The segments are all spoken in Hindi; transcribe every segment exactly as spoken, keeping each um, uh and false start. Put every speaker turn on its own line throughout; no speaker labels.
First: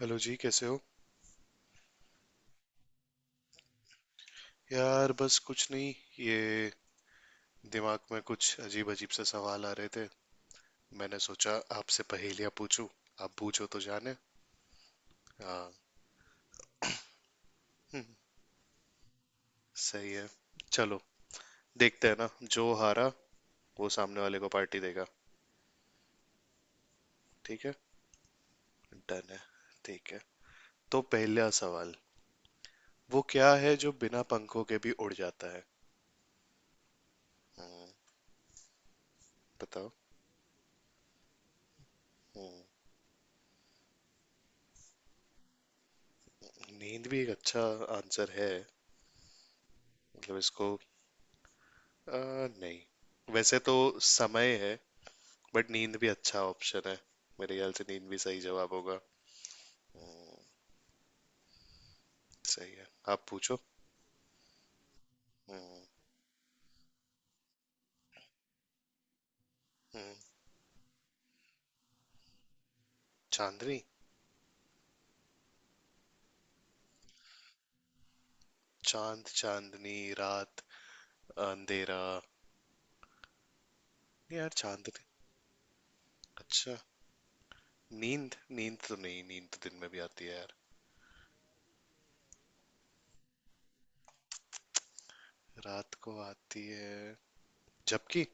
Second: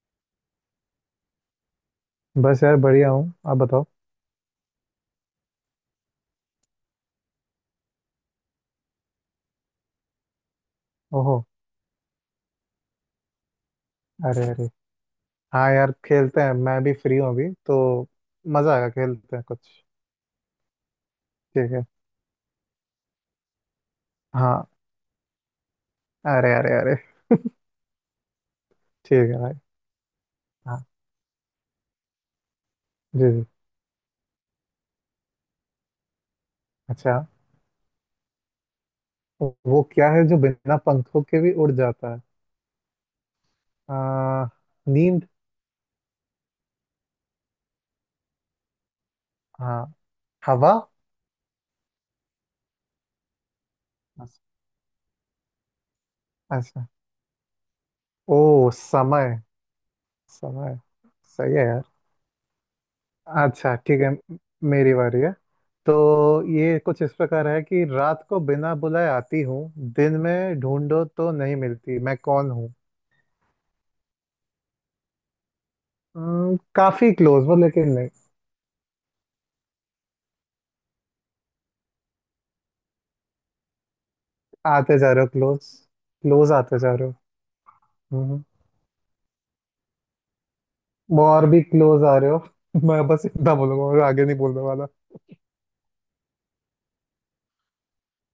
हेलो जी। कैसे हो?
बस यार, बढ़िया हूँ। आप बताओ।
यार बस कुछ नहीं। ये दिमाग में कुछ अजीब अजीब से सवाल आ रहे थे। मैंने
ओहो।
सोचा आपसे पहेलियां पूछूं। आप पूछो तो जाने।
अरे अरे। हाँ,
हाँ।
यार खेलते हैं, मैं भी फ्री हूँ अभी तो।
हम्म।
मजा आएगा, खेलते हैं कुछ।
सही है। चलो,
ठीक है।
देखते हैं ना। जो हारा वो सामने वाले को
हाँ।
पार्टी देगा।
अरे अरे अरे।
ठीक है। डन
ठीक
है।
है भाई।
ठीक है।
हाँ।
तो पहला सवाल, वो
जी जी।
क्या है जो बिना पंखों के भी उड़ जाता है?
अच्छा।
हम्म,
वो
बताओ।
क्या है जो बिना पंखों के भी उड़ जाता है?
हम्म,
आ, नींद।
नींद भी एक अच्छा आंसर है।
हाँ।
मतलब इसको
हवा।
आ, नहीं, वैसे तो समय है, बट नींद भी अच्छा
अच्छा।
ऑप्शन है। मेरे ख्याल से नींद भी सही
ओ
जवाब होगा।
समय।
हम्म।
समय। सही है यार।
सही है। आप पूछो।
अच्छा, ठीक है। म- मेरी बारी है।
हम्म।
तो ये कुछ इस प्रकार है कि रात को बिना बुलाए आती हूँ,
हम्म।
दिन में ढूंढो तो नहीं मिलती, मैं कौन हूँ?
चांदनी।
हम्म, काफी क्लोज हो, लेकिन नहीं।
चांद, चांदनी रात, अंधेरा। नहीं यार,
आते
चांदनी।
जा रहे हो क्लोज। क्लोज
अच्छा।
आते जा रहे हो।
नींद?
हम्म,
नींद तो नहीं, नींद तो दिन में भी आती है यार।
वो और भी क्लोज आ रहे हो। मैं बस इतना बोलूंगा और आगे नहीं बोलने वाला।
रात को आती है। झपकी।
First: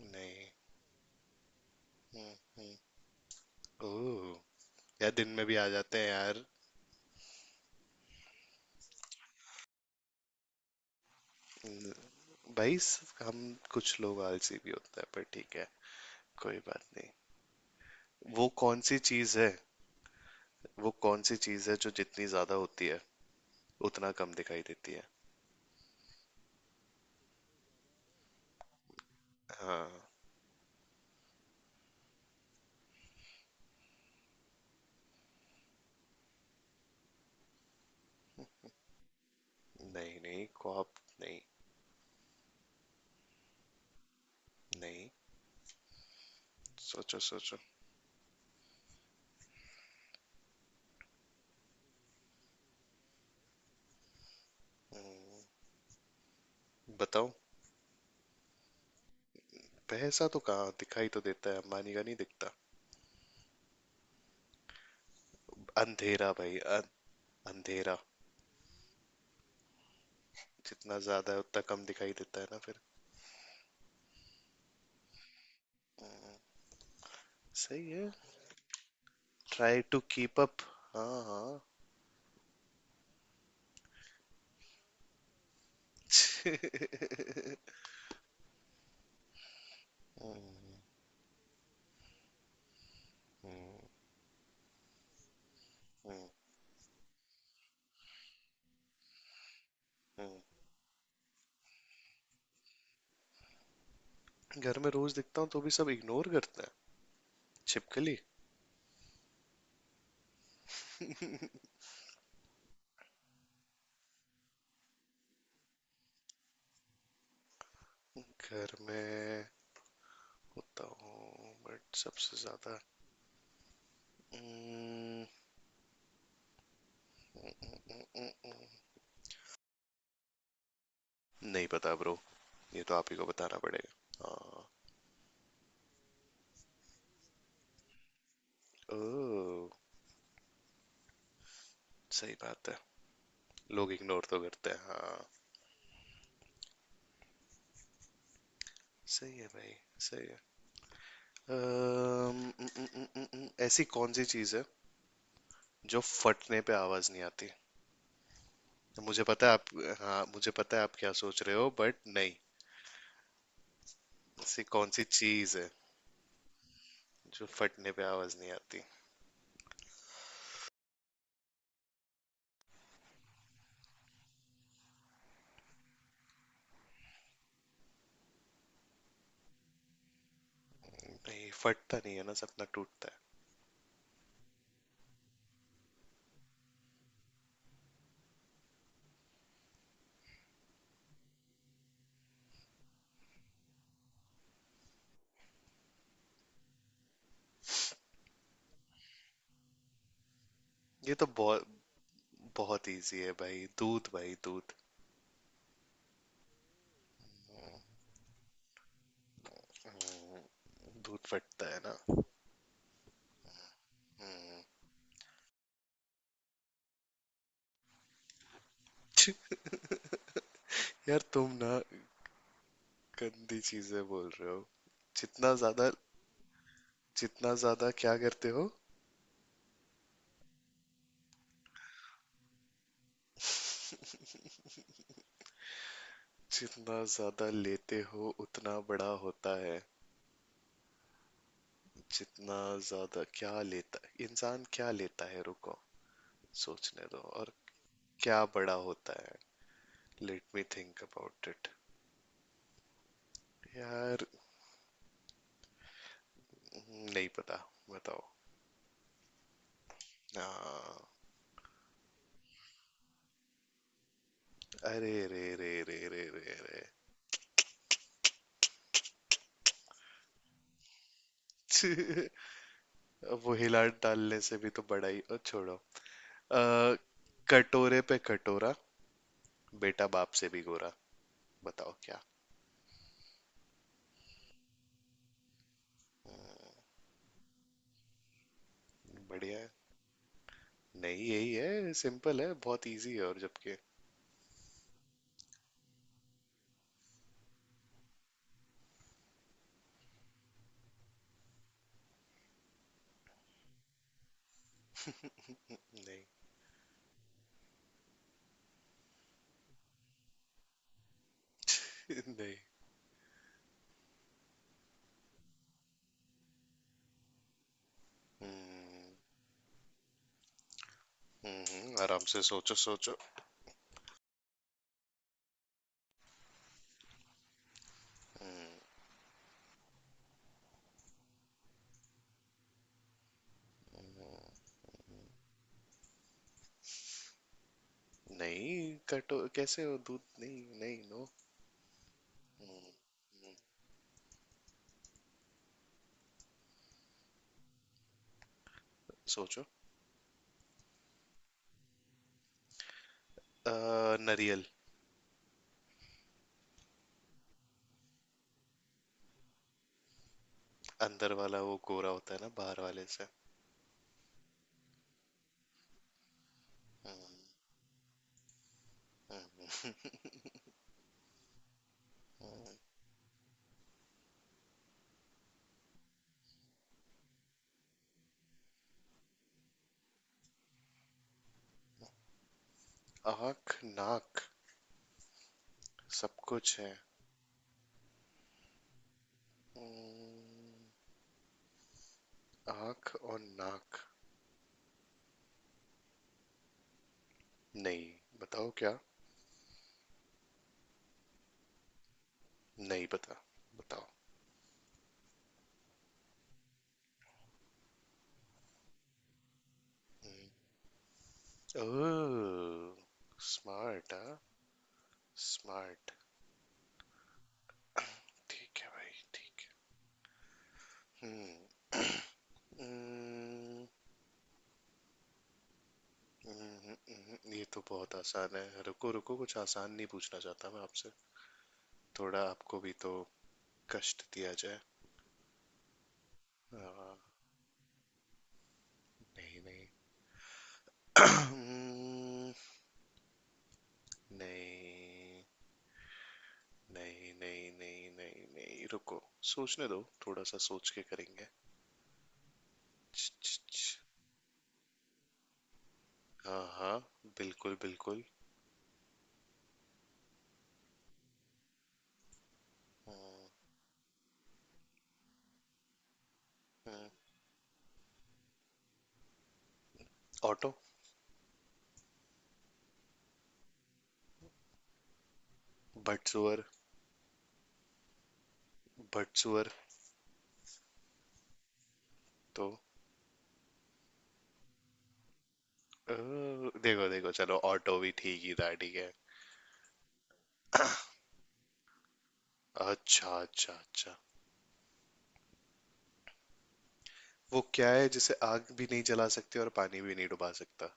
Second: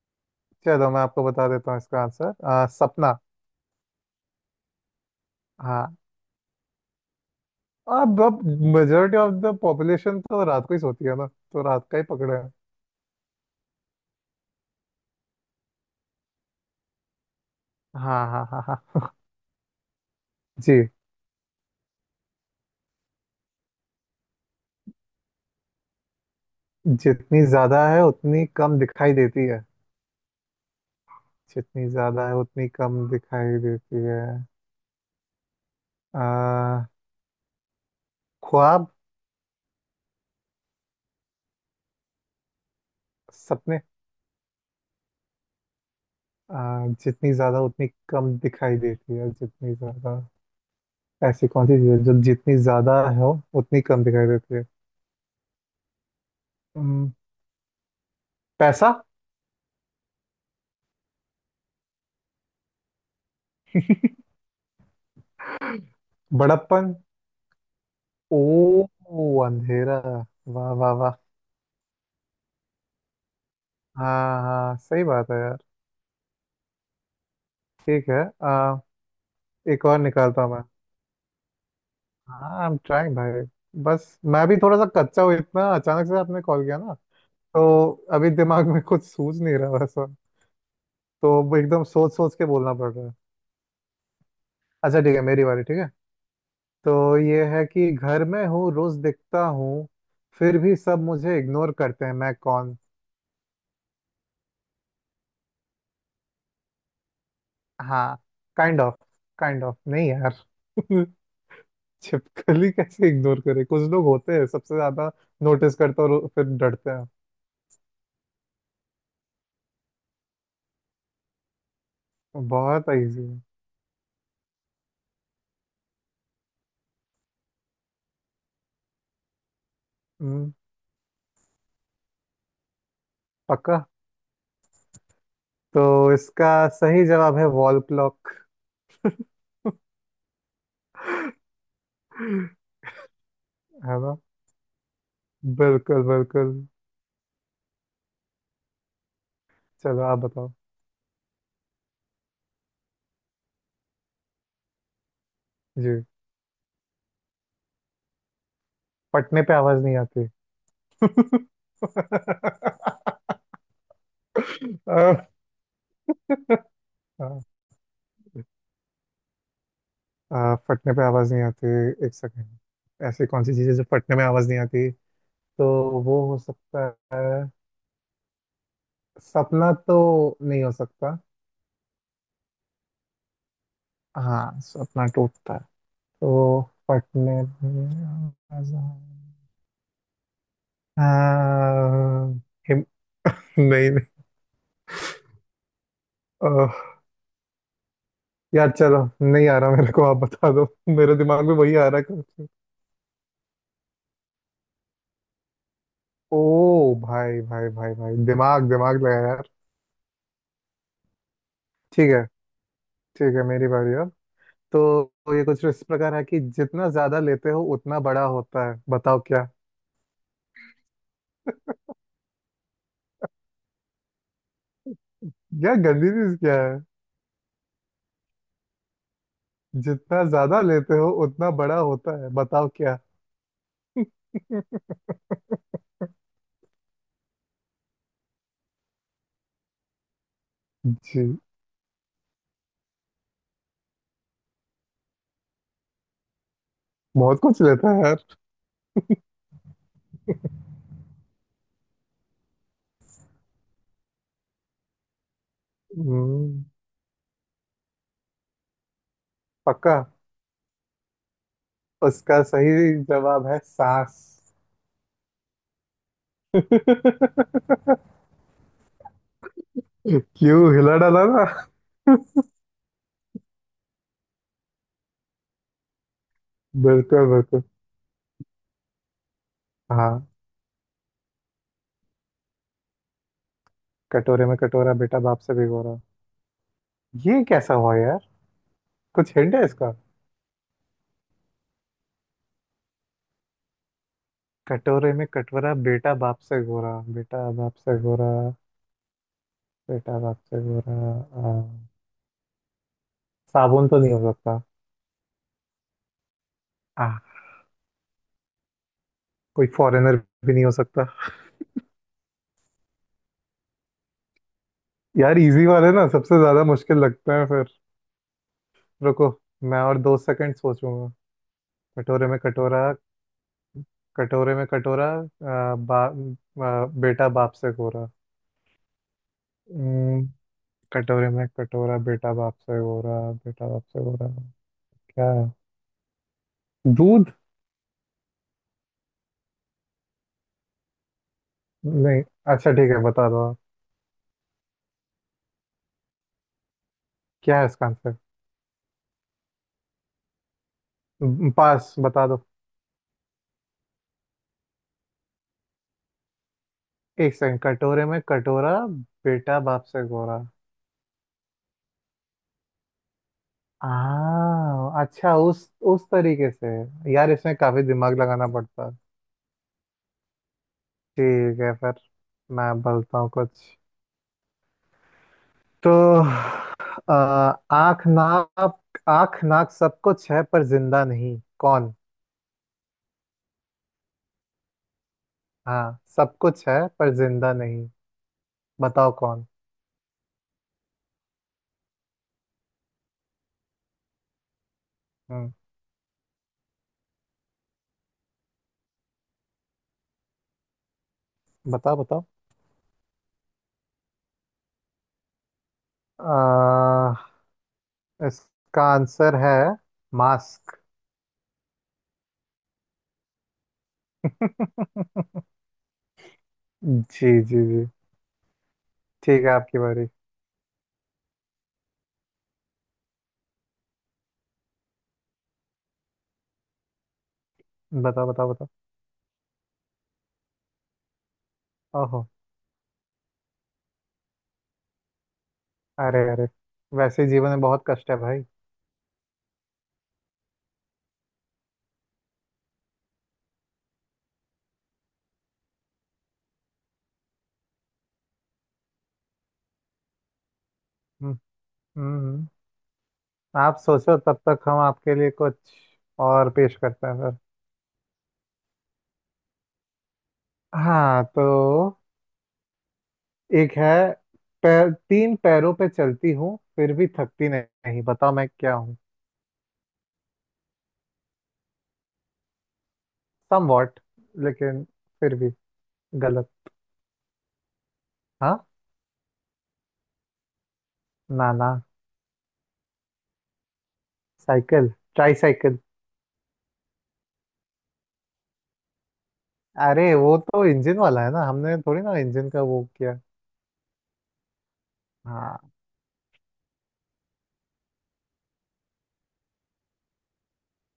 नहीं।
चलो, मैं आपको बता देता हूँ इसका
हम्म।
आंसर, आ,
हम्म।
सपना।
ओह। यार दिन में भी आ
हाँ।
जाते हैं यार।
अब अब मेजोरिटी ऑफ द पॉपुलेशन तो रात को ही सोती है ना, तो रात
हम्म।
का ही पकड़े हैं।
भाई स- हम, कुछ लोग आलसी भी होते हैं, पर ठीक है, कोई बात नहीं।
हाँ हाँ
वो
हाँ
कौन सी
हाँ।
चीज है?
जी।
वो कौन सी चीज है जो जितनी ज्यादा होती है, उतना कम दिखाई देती है?
जितनी ज्यादा है उतनी कम दिखाई देती है।
हाँ।
जितनी ज्यादा है उतनी कम दिखाई देती है। आ, ख्वाब।
नहीं नहीं, कॉप? नहीं।
सपने।
नहीं।
आ,
सोचो
जितनी
सोचो।
ज्यादा उतनी कम दिखाई देती है, जितनी ज्यादा। ऐसी कौन सी चीज है जो जितनी ज्यादा हो उतनी कम दिखाई देती है? हम्म,
बताओ।
पैसा।
पैसा तो कहाँ दिखाई तो देता है, अंबानी का नहीं दिखता। अंधेरा भाई। अं,
बड़प्पन।
अंधेरा।
ओ। अंधेरा। वाह वाह
जितना
वाह।
ज्यादा है उतना कम दिखाई देता है ना फिर।
हाँ हाँ, सही बात है यार।
सही
ठीक
है।
है। आ,
ट्राई
एक और
टू कीप
निकालता हूँ मैं।
अप। हाँ हाँ।
हाँ, आई एम ट्राइंग भाई। बस मैं भी थोड़ा सा कच्चा हूँ, इतना अचानक से आपने कॉल किया ना, तो अभी दिमाग में कुछ सूझ नहीं रहा वैसा।
हम्म।
तो अब एकदम सोच सोच के बोलना पड़ रहा है।
हम्म।
अच्छा ठीक है, मेरी बारी, ठीक है।
हम्म।
तो ये है कि घर में हूँ, रोज दिखता हूँ,
हम्म।
फिर भी सब मुझे इग्नोर करते हैं, मैं कौन?
घर में रोज दिखता हूँ, तो भी सब इग्नोर करते हैं?
हाँ।
छिपकली।
Kind of. काइंड ऑफ नहीं यार। छिपकली कैसे इग्नोर करे, कुछ लोग होते हैं सबसे ज्यादा नोटिस करते हैं और फिर डरते हैं।
घर में होता हूँ बट सबसे ज्यादा।
बहुत इजी है।
हम्म। हम्म।
हम्म।
नहीं पता ब्रो। ये तो आप ही को बताना
पक्का।
पड़ेगा। हाँ।
तो इसका सही जवाब है वॉल क्लॉक।
ओ, सही बात है। लोग
है ना?
इग्नोर तो करते हैं हाँ।
बिल्कुल बिल्कुल।
सही है भाई।
चलो आप
सही है।
बताओ।
अम्म, उम, उम, उम, उम, उम, ऐसी कौन सी चीज़ है जो
जी।
फटने पे आवाज नहीं आती? मुझे
फटने
पता है
पे आवाज
आप।
नहीं
हाँ
आती।
मुझे पता है आप क्या सोच रहे हो, बट नहीं। ऐसी कौन सी
अ,
चीज़ है
अ,
जो फटने पे आवाज नहीं आती?
अ, फटने पे आवाज नहीं आती, एक सेकेंड। ऐसी कौन सी चीज है जो फटने में आवाज नहीं आती? तो वो हो सकता है सपना तो, नहीं हो सकता।
नहीं, फटता नहीं है ना सपना, टूटता
हाँ सपना टूटता है। तो फटने में आवाज आ- हाँ, हिम- नहीं। नहीं यार, चलो नहीं आ रहा मेरे को, आप बता दो।
है। ये
मेरे
तो
दिमाग में
बहुत
वही आ रहा है कुछ।
बहुत इजी है भाई। दूध, भाई दूध।
ओ भाई भाई भाई भाई, दिमाग दिमाग लगा यार।
दूध फटता है
ठीक
ना।
है, ठीक है मेरी बारी अब।
हम्म।
तो तो ये कुछ इस प्रकार है कि जितना ज्यादा लेते हो उतना बड़ा होता है, बताओ
छी,
क्या।
यार तुम ना गंदी चीजें बोल रहे हो। जितना
क्या
ज्यादा,
गंदी चीज क्या है?
जितना ज्यादा क्या करते हो?
जितना ज्यादा लेते हो उतना बड़ा होता है, बताओ क्या।
जितना ज्यादा लेते हो उतना बड़ा होता है।
जी।
जितना ज्यादा क्या लेता? इंसान क्या लेता है, रुको, सोचने दो
बहुत
और।
कुछ लेता है यार।
क्या बड़ा होता है? Let me think about it यार।
हम्म,
हम्म। नहीं पता। बताओ।
पक्का।
हाँ।
उसका सही जवाब है सांस।
अरे रे रे रे रे रे रे
क्यों, हिला डाला ना?
छी, अब वो हिला डालने से भी तो बड़ा ही और, छोड़ो। अ,
बिल्कुल बिल्कुल।
कटोरे पे कटोरा, बेटा
हाँ।
बाप से भी गोरा। बताओ क्या।
कटोरे में कटोरा बेटा बाप से भिगोरा, ये कैसा हुआ यार? कुछ हिंट
बढ़िया
है
है।
इसका?
नहीं यही है, सिंपल है, बहुत इजी है, और जबकि
कटोरे में कटोरा, बेटा बाप से गोरा, बेटा बाप से गोरा। बेटा बाप से गोरा। आ, साबुन तो नहीं हो सकता।
नहीं
आ, कोई फॉरेनर भी नहीं हो सकता।
नहीं।
यार इजी वाले ना सबसे ज्यादा मुश्किल लगते हैं फिर।
हम्म।
रुको, मैं और दो सेकंड सोचूंगा।
हम्म। हम्म। आराम
कटोरे में
से सोचो
कटोरा।
सोचो।
कटोरे में कटोरा आ, बा, आ, बेटा बाप से गोरा।
हम्म।
कटोरे में कटोरा, बेटा बाप से गोरा, बेटा बाप से गोरा। क्या है? दूध।
नहीं। कटो कैसे हो? दूध? नहीं नहीं नो।
नहीं। अच्छा ठीक है, बता दो आप, क्या है इसका आंसर?
सोचो।
म, पास, बता दो।
अ, नरियल।
एक सेकंड। कटोरे में कटोरा, बेटा बाप से गोरा।
अंदर वाला वो गोरा होता है ना बाहर वाले से।
आ। अच्छा, उस उस तरीके से। यार इसमें काफी दिमाग लगाना पड़ता है।
हम्म।
ठीक है फिर, मैं बोलता हूँ कुछ। तो आ, आँख नाक। आँख नाक सब कुछ है, पर जिंदा नहीं, कौन?
आँख नाक
हाँ
सब
सब कुछ
कुछ
है,
है।
पर जिंदा नहीं, बताओ कौन।
हम्म। आँख और नाक?
हम्म।
नहीं। बताओ क्या।
बताओ बताओ।
नहीं पता। बताओ।
आ, इसका आंसर है
हम्म।
मास्क।
ओह। स्मार्ट हाँ। स्मार्ट।
जी जी जी।
ठीक है भाई
ठीक है
ठीक
आपकी बारी।
है। हम्म। हम्म। हम्म। हम्म, ये तो बहुत
बताओ बताओ
आसान
बताओ।
है, रुको रुको, कुछ आसान नहीं पूछना चाहता मैं आपसे।
ओहो।
थोड़ा आपको भी तो कष्ट दिया जाए।
अरे अरे। वैसे
हाँ।
ही जीवन में बहुत कष्ट है भाई।
नहीं नहीं। हम्म। नहीं नहीं नहीं नहीं नहीं नहीं, रुको, सोचने दो, थोड़ा सा सोच के
हम्म।
करेंगे।
हम्म हम्म।
छ, छ,
आप
छ।
सोचो, तब तक हम आपके लिए कुछ और
हाँ
पेश
हाँ,
करते हैं सर।
बिल्कुल बिल्कुल।
हाँ, तो
हम्म।
एक है, पैर, तीन पैरों पे चलती हूँ फिर भी
हम्म।
थकती नहीं, बताओ मैं क्या।
ऑटो।
समवॉट, लेकिन फिर भी गलत।
बटसुअर।
हाँ।
बटसुअर
ना ना।
तो।
साइकिल। Try cycle.
अ, देखो देखो, चलो ऑटो भी ठीक ही था, ठीक है।
अरे वो तो इंजन वाला है ना, हमने थोड़ी ना इंजन का वो किया।
अच्छा अच्छा अच्छा।
हाँ।
वो क्या है जिसे आग भी नहीं जला सकते और पानी भी नहीं डुबा सकता?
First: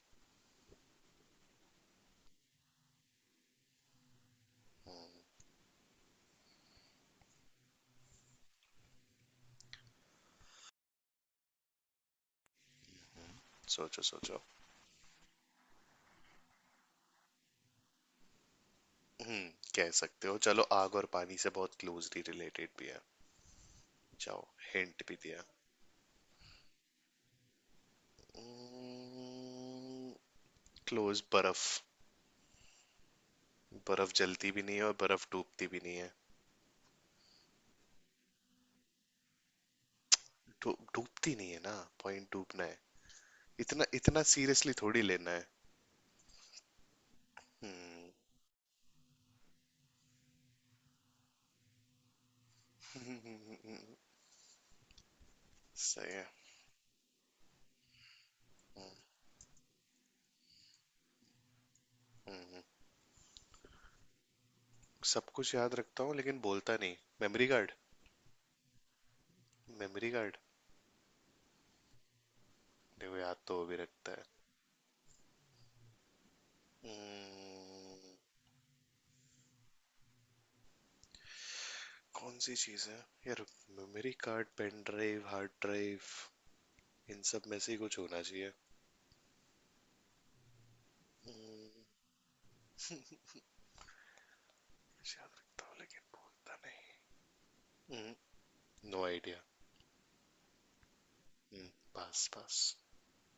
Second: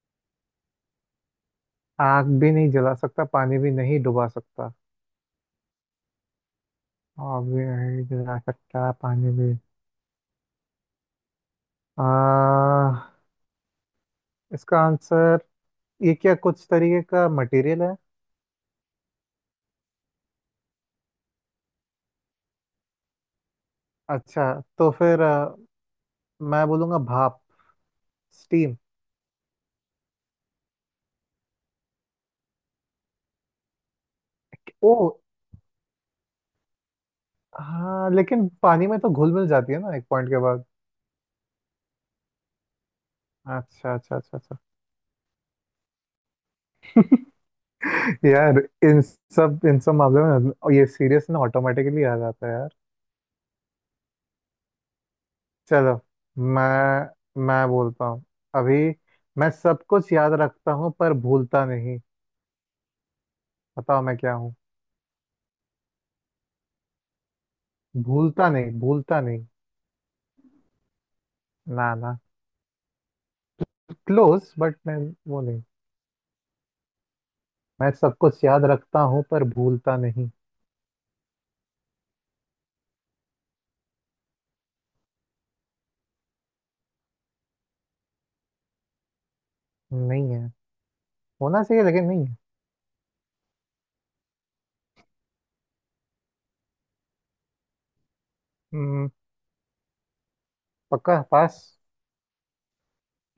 आग भी नहीं जला सकता, पानी भी नहीं डुबा सकता। आग भी नहीं जला सकता, पानी भी। आ,
सोचो सोचो।
इसका आंसर ये क्या कुछ तरीके का मटेरियल है?
हम्म, कह सकते हो। चलो, आग और पानी से बहुत क्लोजली रिलेटेड भी है, जाओ,
अच्छा। तो
हिंट भी
फिर
दिया।
आ, मैं बोलूंगा भाप, स्टीम।
क्लोज। बर्फ। बर्फ जलती भी नहीं है,
ओ।
और बर्फ डूबती भी नहीं है।
हाँ, लेकिन पानी में तो घुल मिल जाती है ना एक पॉइंट के बाद।
डू- डूबती नहीं है ना, पॉइंट डूबना है। इतना
अच्छा अच्छा
इतना
अच्छा अच्छा।
सीरियसली थोड़ी लेना है। हम्म।
यार इन सब इन सब मामलों में और ये सीरियस ना ऑटोमेटिकली आ जाता है यार। चलो,
सही है।
मैं मैं बोलता हूँ अभी। मैं सब कुछ याद रखता हूँ पर भूलता नहीं,
हम्म।
बताओ मैं क्या हूँ।
सब कुछ याद रखता हूँ लेकिन बोलता नहीं। Memory card.
भूलता नहीं, भूलता नहीं।
Memory card?
ना ना।
देखो, याद तो वो भी रखता है।
क्लोज बट मैं, वो नहीं। मैं
हम्म।
सब कुछ याद रखता हूँ पर भूलता नहीं।
कौन सी चीज है यार? Memory card, pen drive, hard drive, इन सब में से ही कुछ होना चाहिए।
नहीं है। होना
हम्म।
चाहिए लेकिन नहीं है।
याद रखता हूँ लेकिन बोलता नहीं। नो
हम्म,
आइडिया।
पक्का, पास।
पास पास।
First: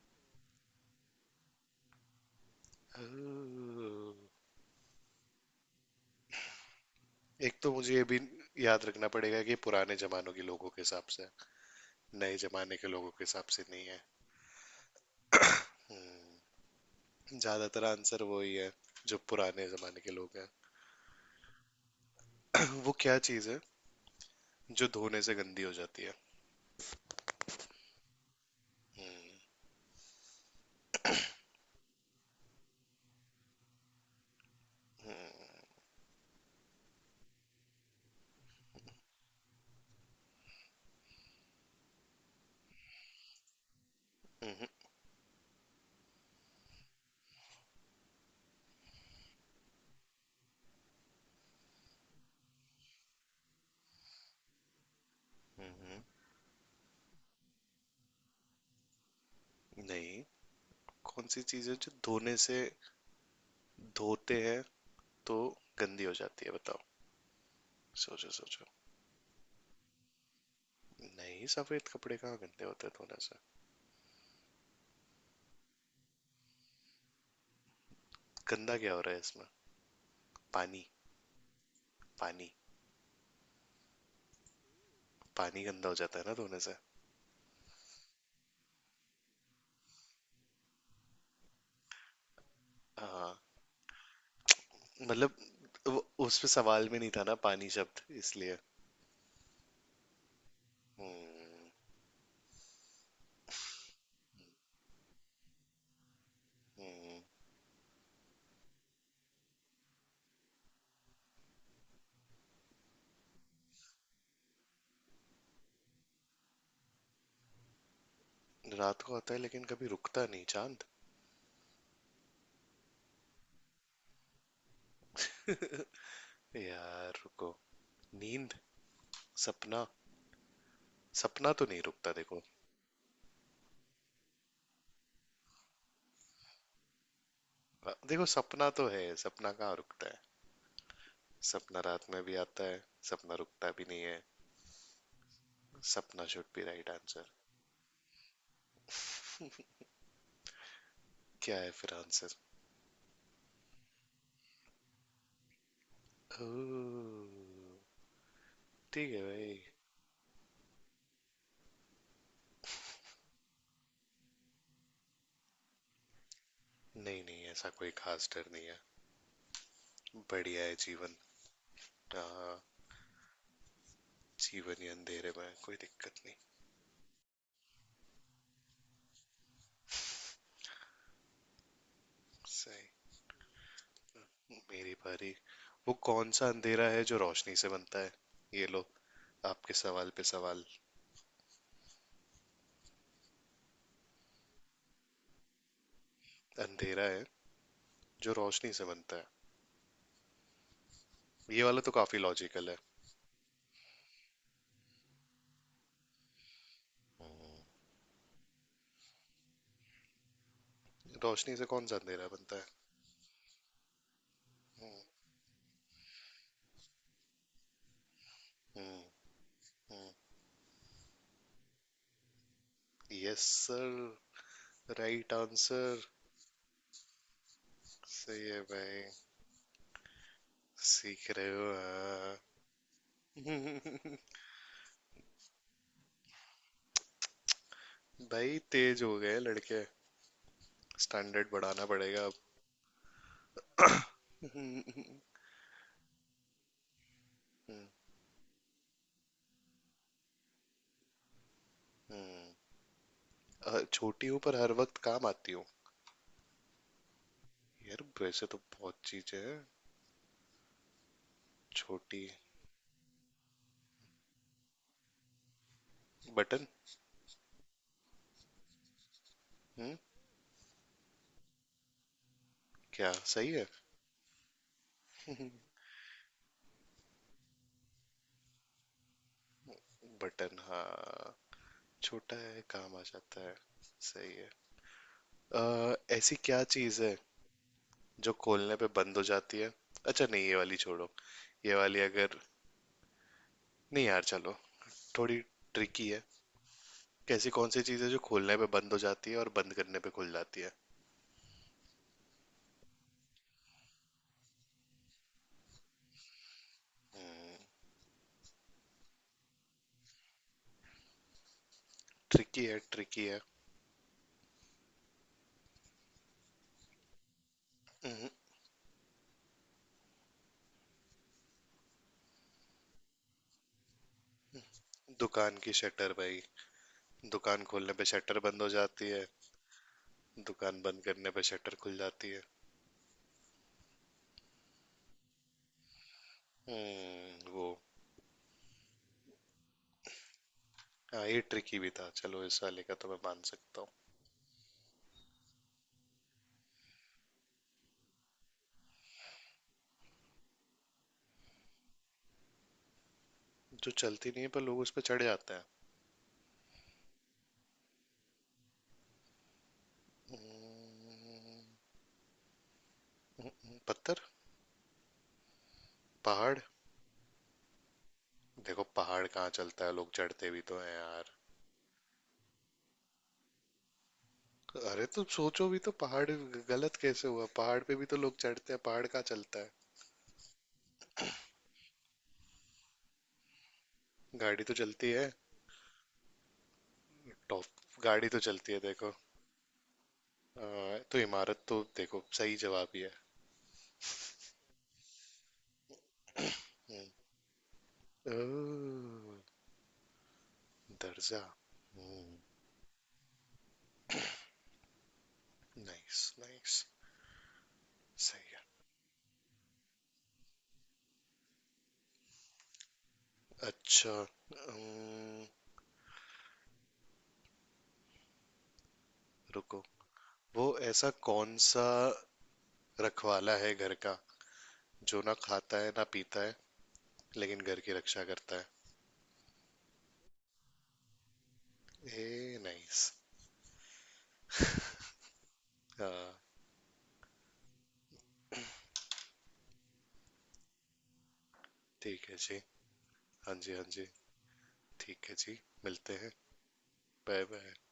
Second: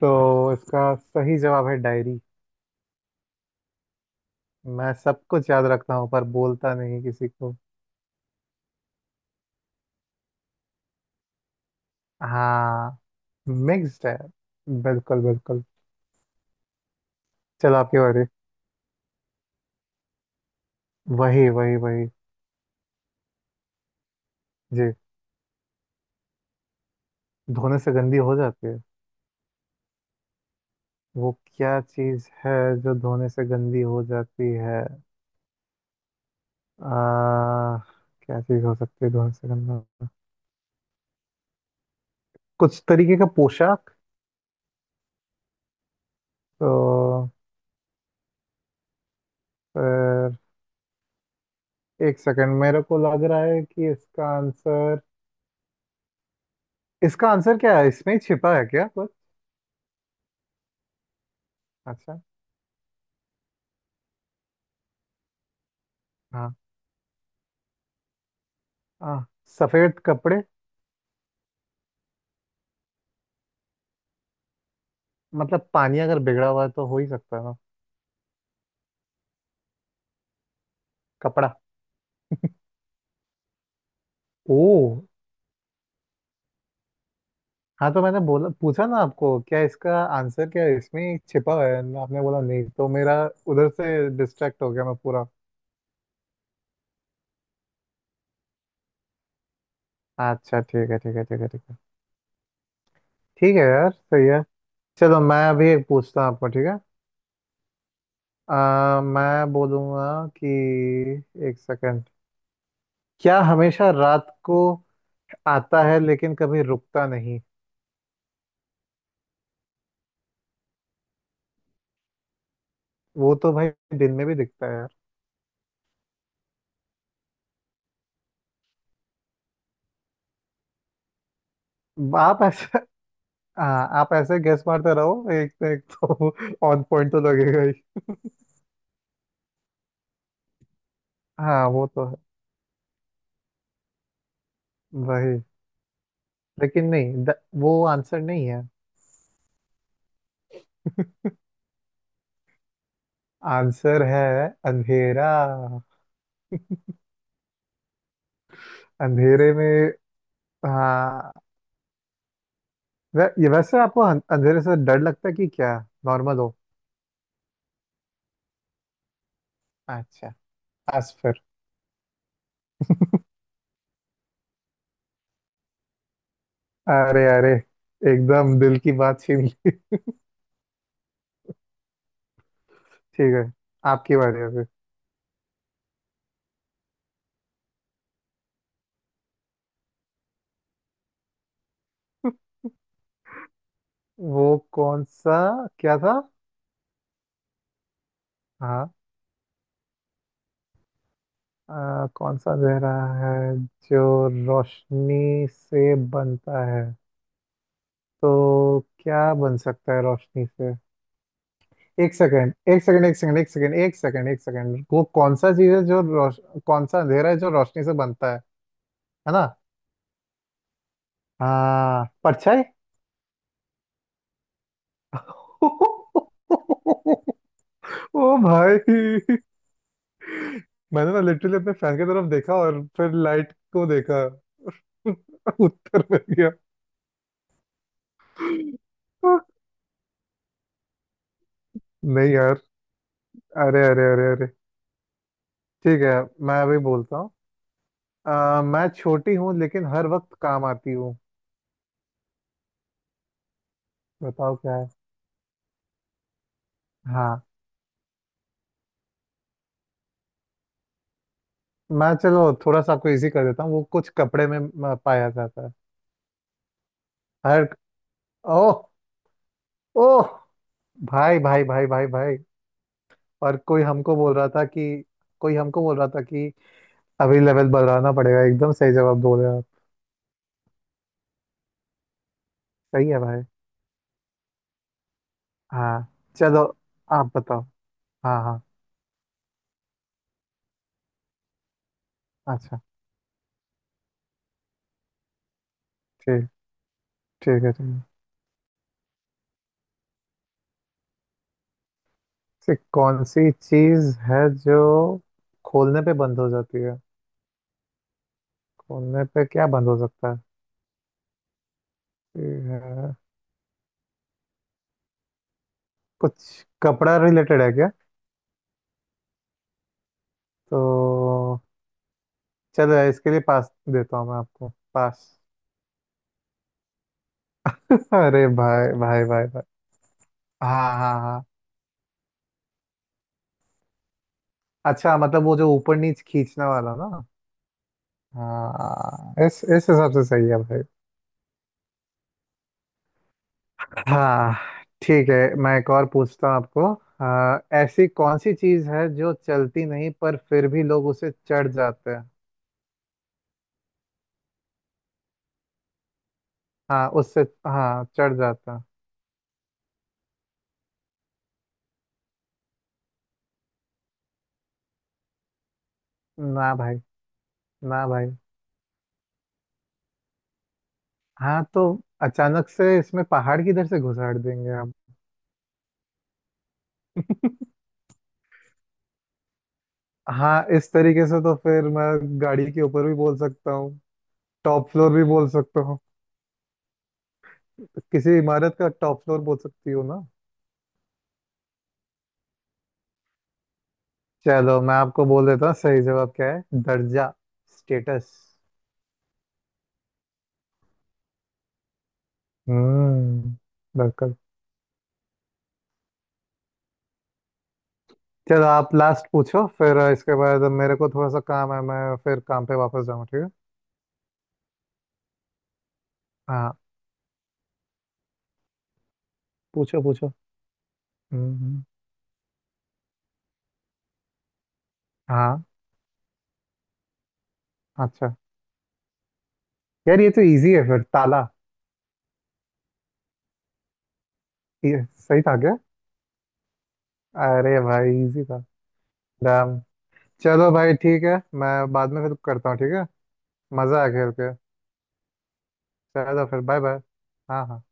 तो इसका सही जवाब है डायरी। मैं सब कुछ याद रखता हूँ पर बोलता नहीं किसी को।
एक तो मुझे ये भी याद रखना पड़ेगा कि पुराने जमानों के लोगों के हिसाब से, नए जमाने के
हाँ
लोगों के हिसाब से नहीं है।
मिक्स्ड है, बिल्कुल बिल्कुल।
हम्म।
चलो
ज़्यादातर
आपकी
आंसर
बारी।
वही है जो पुराने ज़माने के लोग हैं।
वही वही वही।
वो क्या चीज़ है जो
जी।
धोने से गंदी हो जाती है?
धोने से गंदी हो जाती है। वो क्या चीज है जो धोने से गंदी हो जाती है? आ, क्या चीज हो सकती है धोने से गंदा? कुछ तरीके का पोशाक?
हम्म।
तो फिर एक सेकंड, मेरे को लग रहा है कि इसका आंसर,
हम्म।
इसका आंसर क्या है इसमें ही छिपा है क्या कुछ?
नहीं। कौन सी चीज़ है जो
अच्छा।
धोने से, धोते हैं तो गंदी हो जाती
हाँ
है, बताओ? सोचो सोचो।
हाँ। सफेद कपड़े।
नहीं, सफेद कपड़े कहाँ गंदे होते हैं धोने से?
मतलब पानी अगर बिगड़ा हुआ है तो हो ही सकता है।
गंदा क्या हो रहा है इसमें? पानी।
कपड़ा।
पानी।
ओ।
पानी गंदा हो जाता है ना धोने से।
हाँ तो मैंने बोला, पूछा ना आपको, क्या इसका आंसर क्या है? इसमें ही छिपा हुआ है। आपने बोला नहीं, तो मेरा
हाँ।
उधर से डिस्ट्रैक्ट हो गया मैं पूरा।
मतलब वो उस पे सवाल में नहीं था ना पानी शब्द, इसलिए।
अच्छा ठीक है ठीक है ठीक है ठीक
हम्म।
है। ठीक है यार, सही है। चलो, मैं अभी एक पूछता हूँ आपको, ठीक है?
हम्म।
आ, मैं बोलूँगा कि, एक सेकंड, क्या हमेशा रात को आता है लेकिन कभी रुकता नहीं।
रात को आता है लेकिन कभी रुकता नहीं, चांद?
वो तो भाई दिन में भी दिखता है यार।
यार रुको। नींद। सपना। सपना तो नहीं रुकता
आप
देखो।
ऐसे, हाँ आप ऐसे गेस मारते रहो एक एक, तो ऑन पॉइंट तो लगेगा।
अ, देखो सपना तो है, सपना कहाँ रुकता है?
हाँ
सपना
वो
रात
तो है।
में भी आता है। सपना रुकता भी नहीं है।
वही।
सपना शुड बी
लेकिन
राइट
नहीं,
आंसर।
द, वो आंसर नहीं है।
क्या है फिर आंसर?
आंसर है अंधेरा।
ठीक है
अंधेरे
भाई।
में। हाँ। वै, ये वैसे आपको अं- अंधेरे से डर लगता है कि क्या, नॉर्मल हो?
नहीं नहीं, ऐसा कोई खास डर नहीं है।
अच्छा।
बढ़िया है जीवन।
बस फिर।
हाँ। जीवन ही अंधेरे में है, कोई दिक्कत नहीं।
अरे अरे, एकदम दिल की बात छीन ली।
सही।
ठीक है। आपकी बारी है फिर।
मेरी बारी। वो कौन सा अंधेरा है जो रोशनी से बनता है? ये लो, आपके सवाल पे सवाल।
वो कौन सा, क्या था?
अंधेरा है जो रोशनी से
हाँ।
बनता है। ये वाला तो
आ,
काफी
कौन सा
लॉजिकल है।
अंधेरा है जो रोशनी से बनता है? तो क्या बन सकता है रोशनी से?
रोशनी से कौन सा
एक
अंधेरा
सेकंड
बनता
एक
है?
सेकंड एक सेकंड एक सेकंड एक सेकंड एक सेकंड, वो कौन सा चीज है जो रोश कौन सा अंधेरा है जो रोशनी से बनता है है ना? हाँ, परछाई।
Yes sir, right answer.
ओ
सही है भाई।
भाई। मैंने ना
सीख रहे
लिटरली अपने फैन की तरफ
हो
देखा और फिर लाइट को
हाँ।
देखा। उत्तर मिल गया।
भाई, तेज हो गए लड़के। स्टैंडर्ड बढ़ाना पड़ेगा अब।
नहीं यार। अरे अरे अरे अरे। ठीक है, मैं अभी बोलता हूँ। अ, मैं छोटी हूँ लेकिन हर वक्त काम आती हूँ,
अ, छोटी हूँ पर
बताओ
हर
क्या।
वक्त काम आती हूँ।
हाँ।
यार वैसे तो बहुत चीजें हैं
मैं
छोटी।
चलो थोड़ा सा आपको इजी कर देता हूँ, वो कुछ कपड़े में म, पाया जाता है।
बटन।
हर। ओ।
हम्म।
ओ भाई भाई भाई भाई भाई,
क्या सही
और
है?
कोई हमको बोल रहा था कि, कोई हमको बोल रहा था कि अभी लेवल बढ़ाना पड़ेगा, एकदम सही जवाब बोल रहे हो आप।
बटन हाँ, छोटा है, काम आ
सही है भाई।
जाता है। सही है। अ,
हाँ।
ऐसी क्या
चलो
चीज है
आप बताओ।
जो
हाँ हाँ।
खोलने पे बंद हो जाती है? अच्छा नहीं, ये वाली छोड़ो। ये वाली अगर,
अच्छा।
नहीं यार चलो, थोड़ी ट्रिकी है।
ठीक,
कैसी
ठीक
कौन
है,
सी
ठीक है।
चीज है जो खोलने पे बंद हो जाती है और बंद करने पे खुल जाती है?
से कौन सी चीज है जो खोलने पे बंद हो जाती है? खोलने पे क्या बंद हो सकता है? ये
ट्रिकी है,
है-
ट्रिकी है।
कुछ कपड़ा रिलेटेड है क्या?
हम्म।
तो चलो इसके लिए पास देता हूँ मैं आपको, पास।
दुकान की शटर भाई। दुकान खोलने पे शटर
अरे
बंद हो
भाई
जाती
भाई
है।
भाई भाई।
दुकान
हाँ
बंद
हाँ
करने पे
हाँ।
शटर खुल जाती है।
अच्छा मतलब वो जो ऊपर नीच खींचने वाला ना।
हम्म वो।
हाँ, इस इस हिसाब से सही है भाई।
हाँ, ये ट्रिकी भी था, चलो इस वाले का तो मैं मान सकता हूँ।
हाँ। ठीक है, मैं एक और पूछता हूँ आपको। हाँ, ऐसी कौन सी चीज़ है जो चलती नहीं पर फिर भी लोग उसे चढ़ जाते हैं?
जो चलती नहीं है पर लोग उस पर चढ़ जाते हैं?
हाँ उससे, हाँ चढ़ जाते हैं।
पत्थर। पहाड़।
ना भाई, ना भाई।
देखो पहाड़ कहाँ चलता है, लोग चढ़ते भी तो हैं यार।
हाँ तो अचानक से इसमें पहाड़ किधर से घुसाड़ देंगे।
अरे तुम सोचो भी तो पहाड़ गलत कैसे हुआ? पहाड़ पे भी तो लोग चढ़ते हैं, पहाड़ कहाँ चलता है?
हाँ इस तरीके से तो फिर मैं गाड़ी के ऊपर भी बोल सकता हूँ,
गाड़ी तो
टॉप
चलती
फ्लोर भी
है।
बोल सकता हूँ,
टॉप। गाड़ी
किसी
तो चलती
इमारत
है
का
देखो।
टॉप फ्लोर बोल सकती हूँ ना।
अ, तो इमारत तो देखो सही जवाब ही है।
चलो, मैं आपको बोल देता हूँ सही जवाब क्या है,
हम्म।
दर्जा,
ओ,
स्टेटस।
दर्जा।
हम्म। बिल्कुल।
Nice nice. सही
चलो आप लास्ट पूछो, फिर इसके बाद मेरे को थोड़ा सा काम है, मैं फिर काम पे वापस जाऊँ, ठीक है?
है। अच्छा। अम्म,
हाँ।
रुको।
पूछो पूछो।
वो ऐसा कौन
हम्म।
सा रखवाला है घर का, जो ना
हाँ।
खाता है ना पीता है, लेकिन घर की रक्षा
अच्छा
करता
यार, ये तो इजी है फिर, ताला।
है? ए नाइस।
ये सही था क्या?
हाँ।
अरे भाई, इजी था। चलो भाई ठीक है, मैं बाद में
ठीक है
फिर
जी।
करता हूँ, ठीक है?
हाँ जी, हाँ
मज़ा
जी।
आया खेल के।
ठीक है जी। मिलते हैं।
चलो फिर, बाय बाय।
बाय
हाँ
बाय।
हाँ।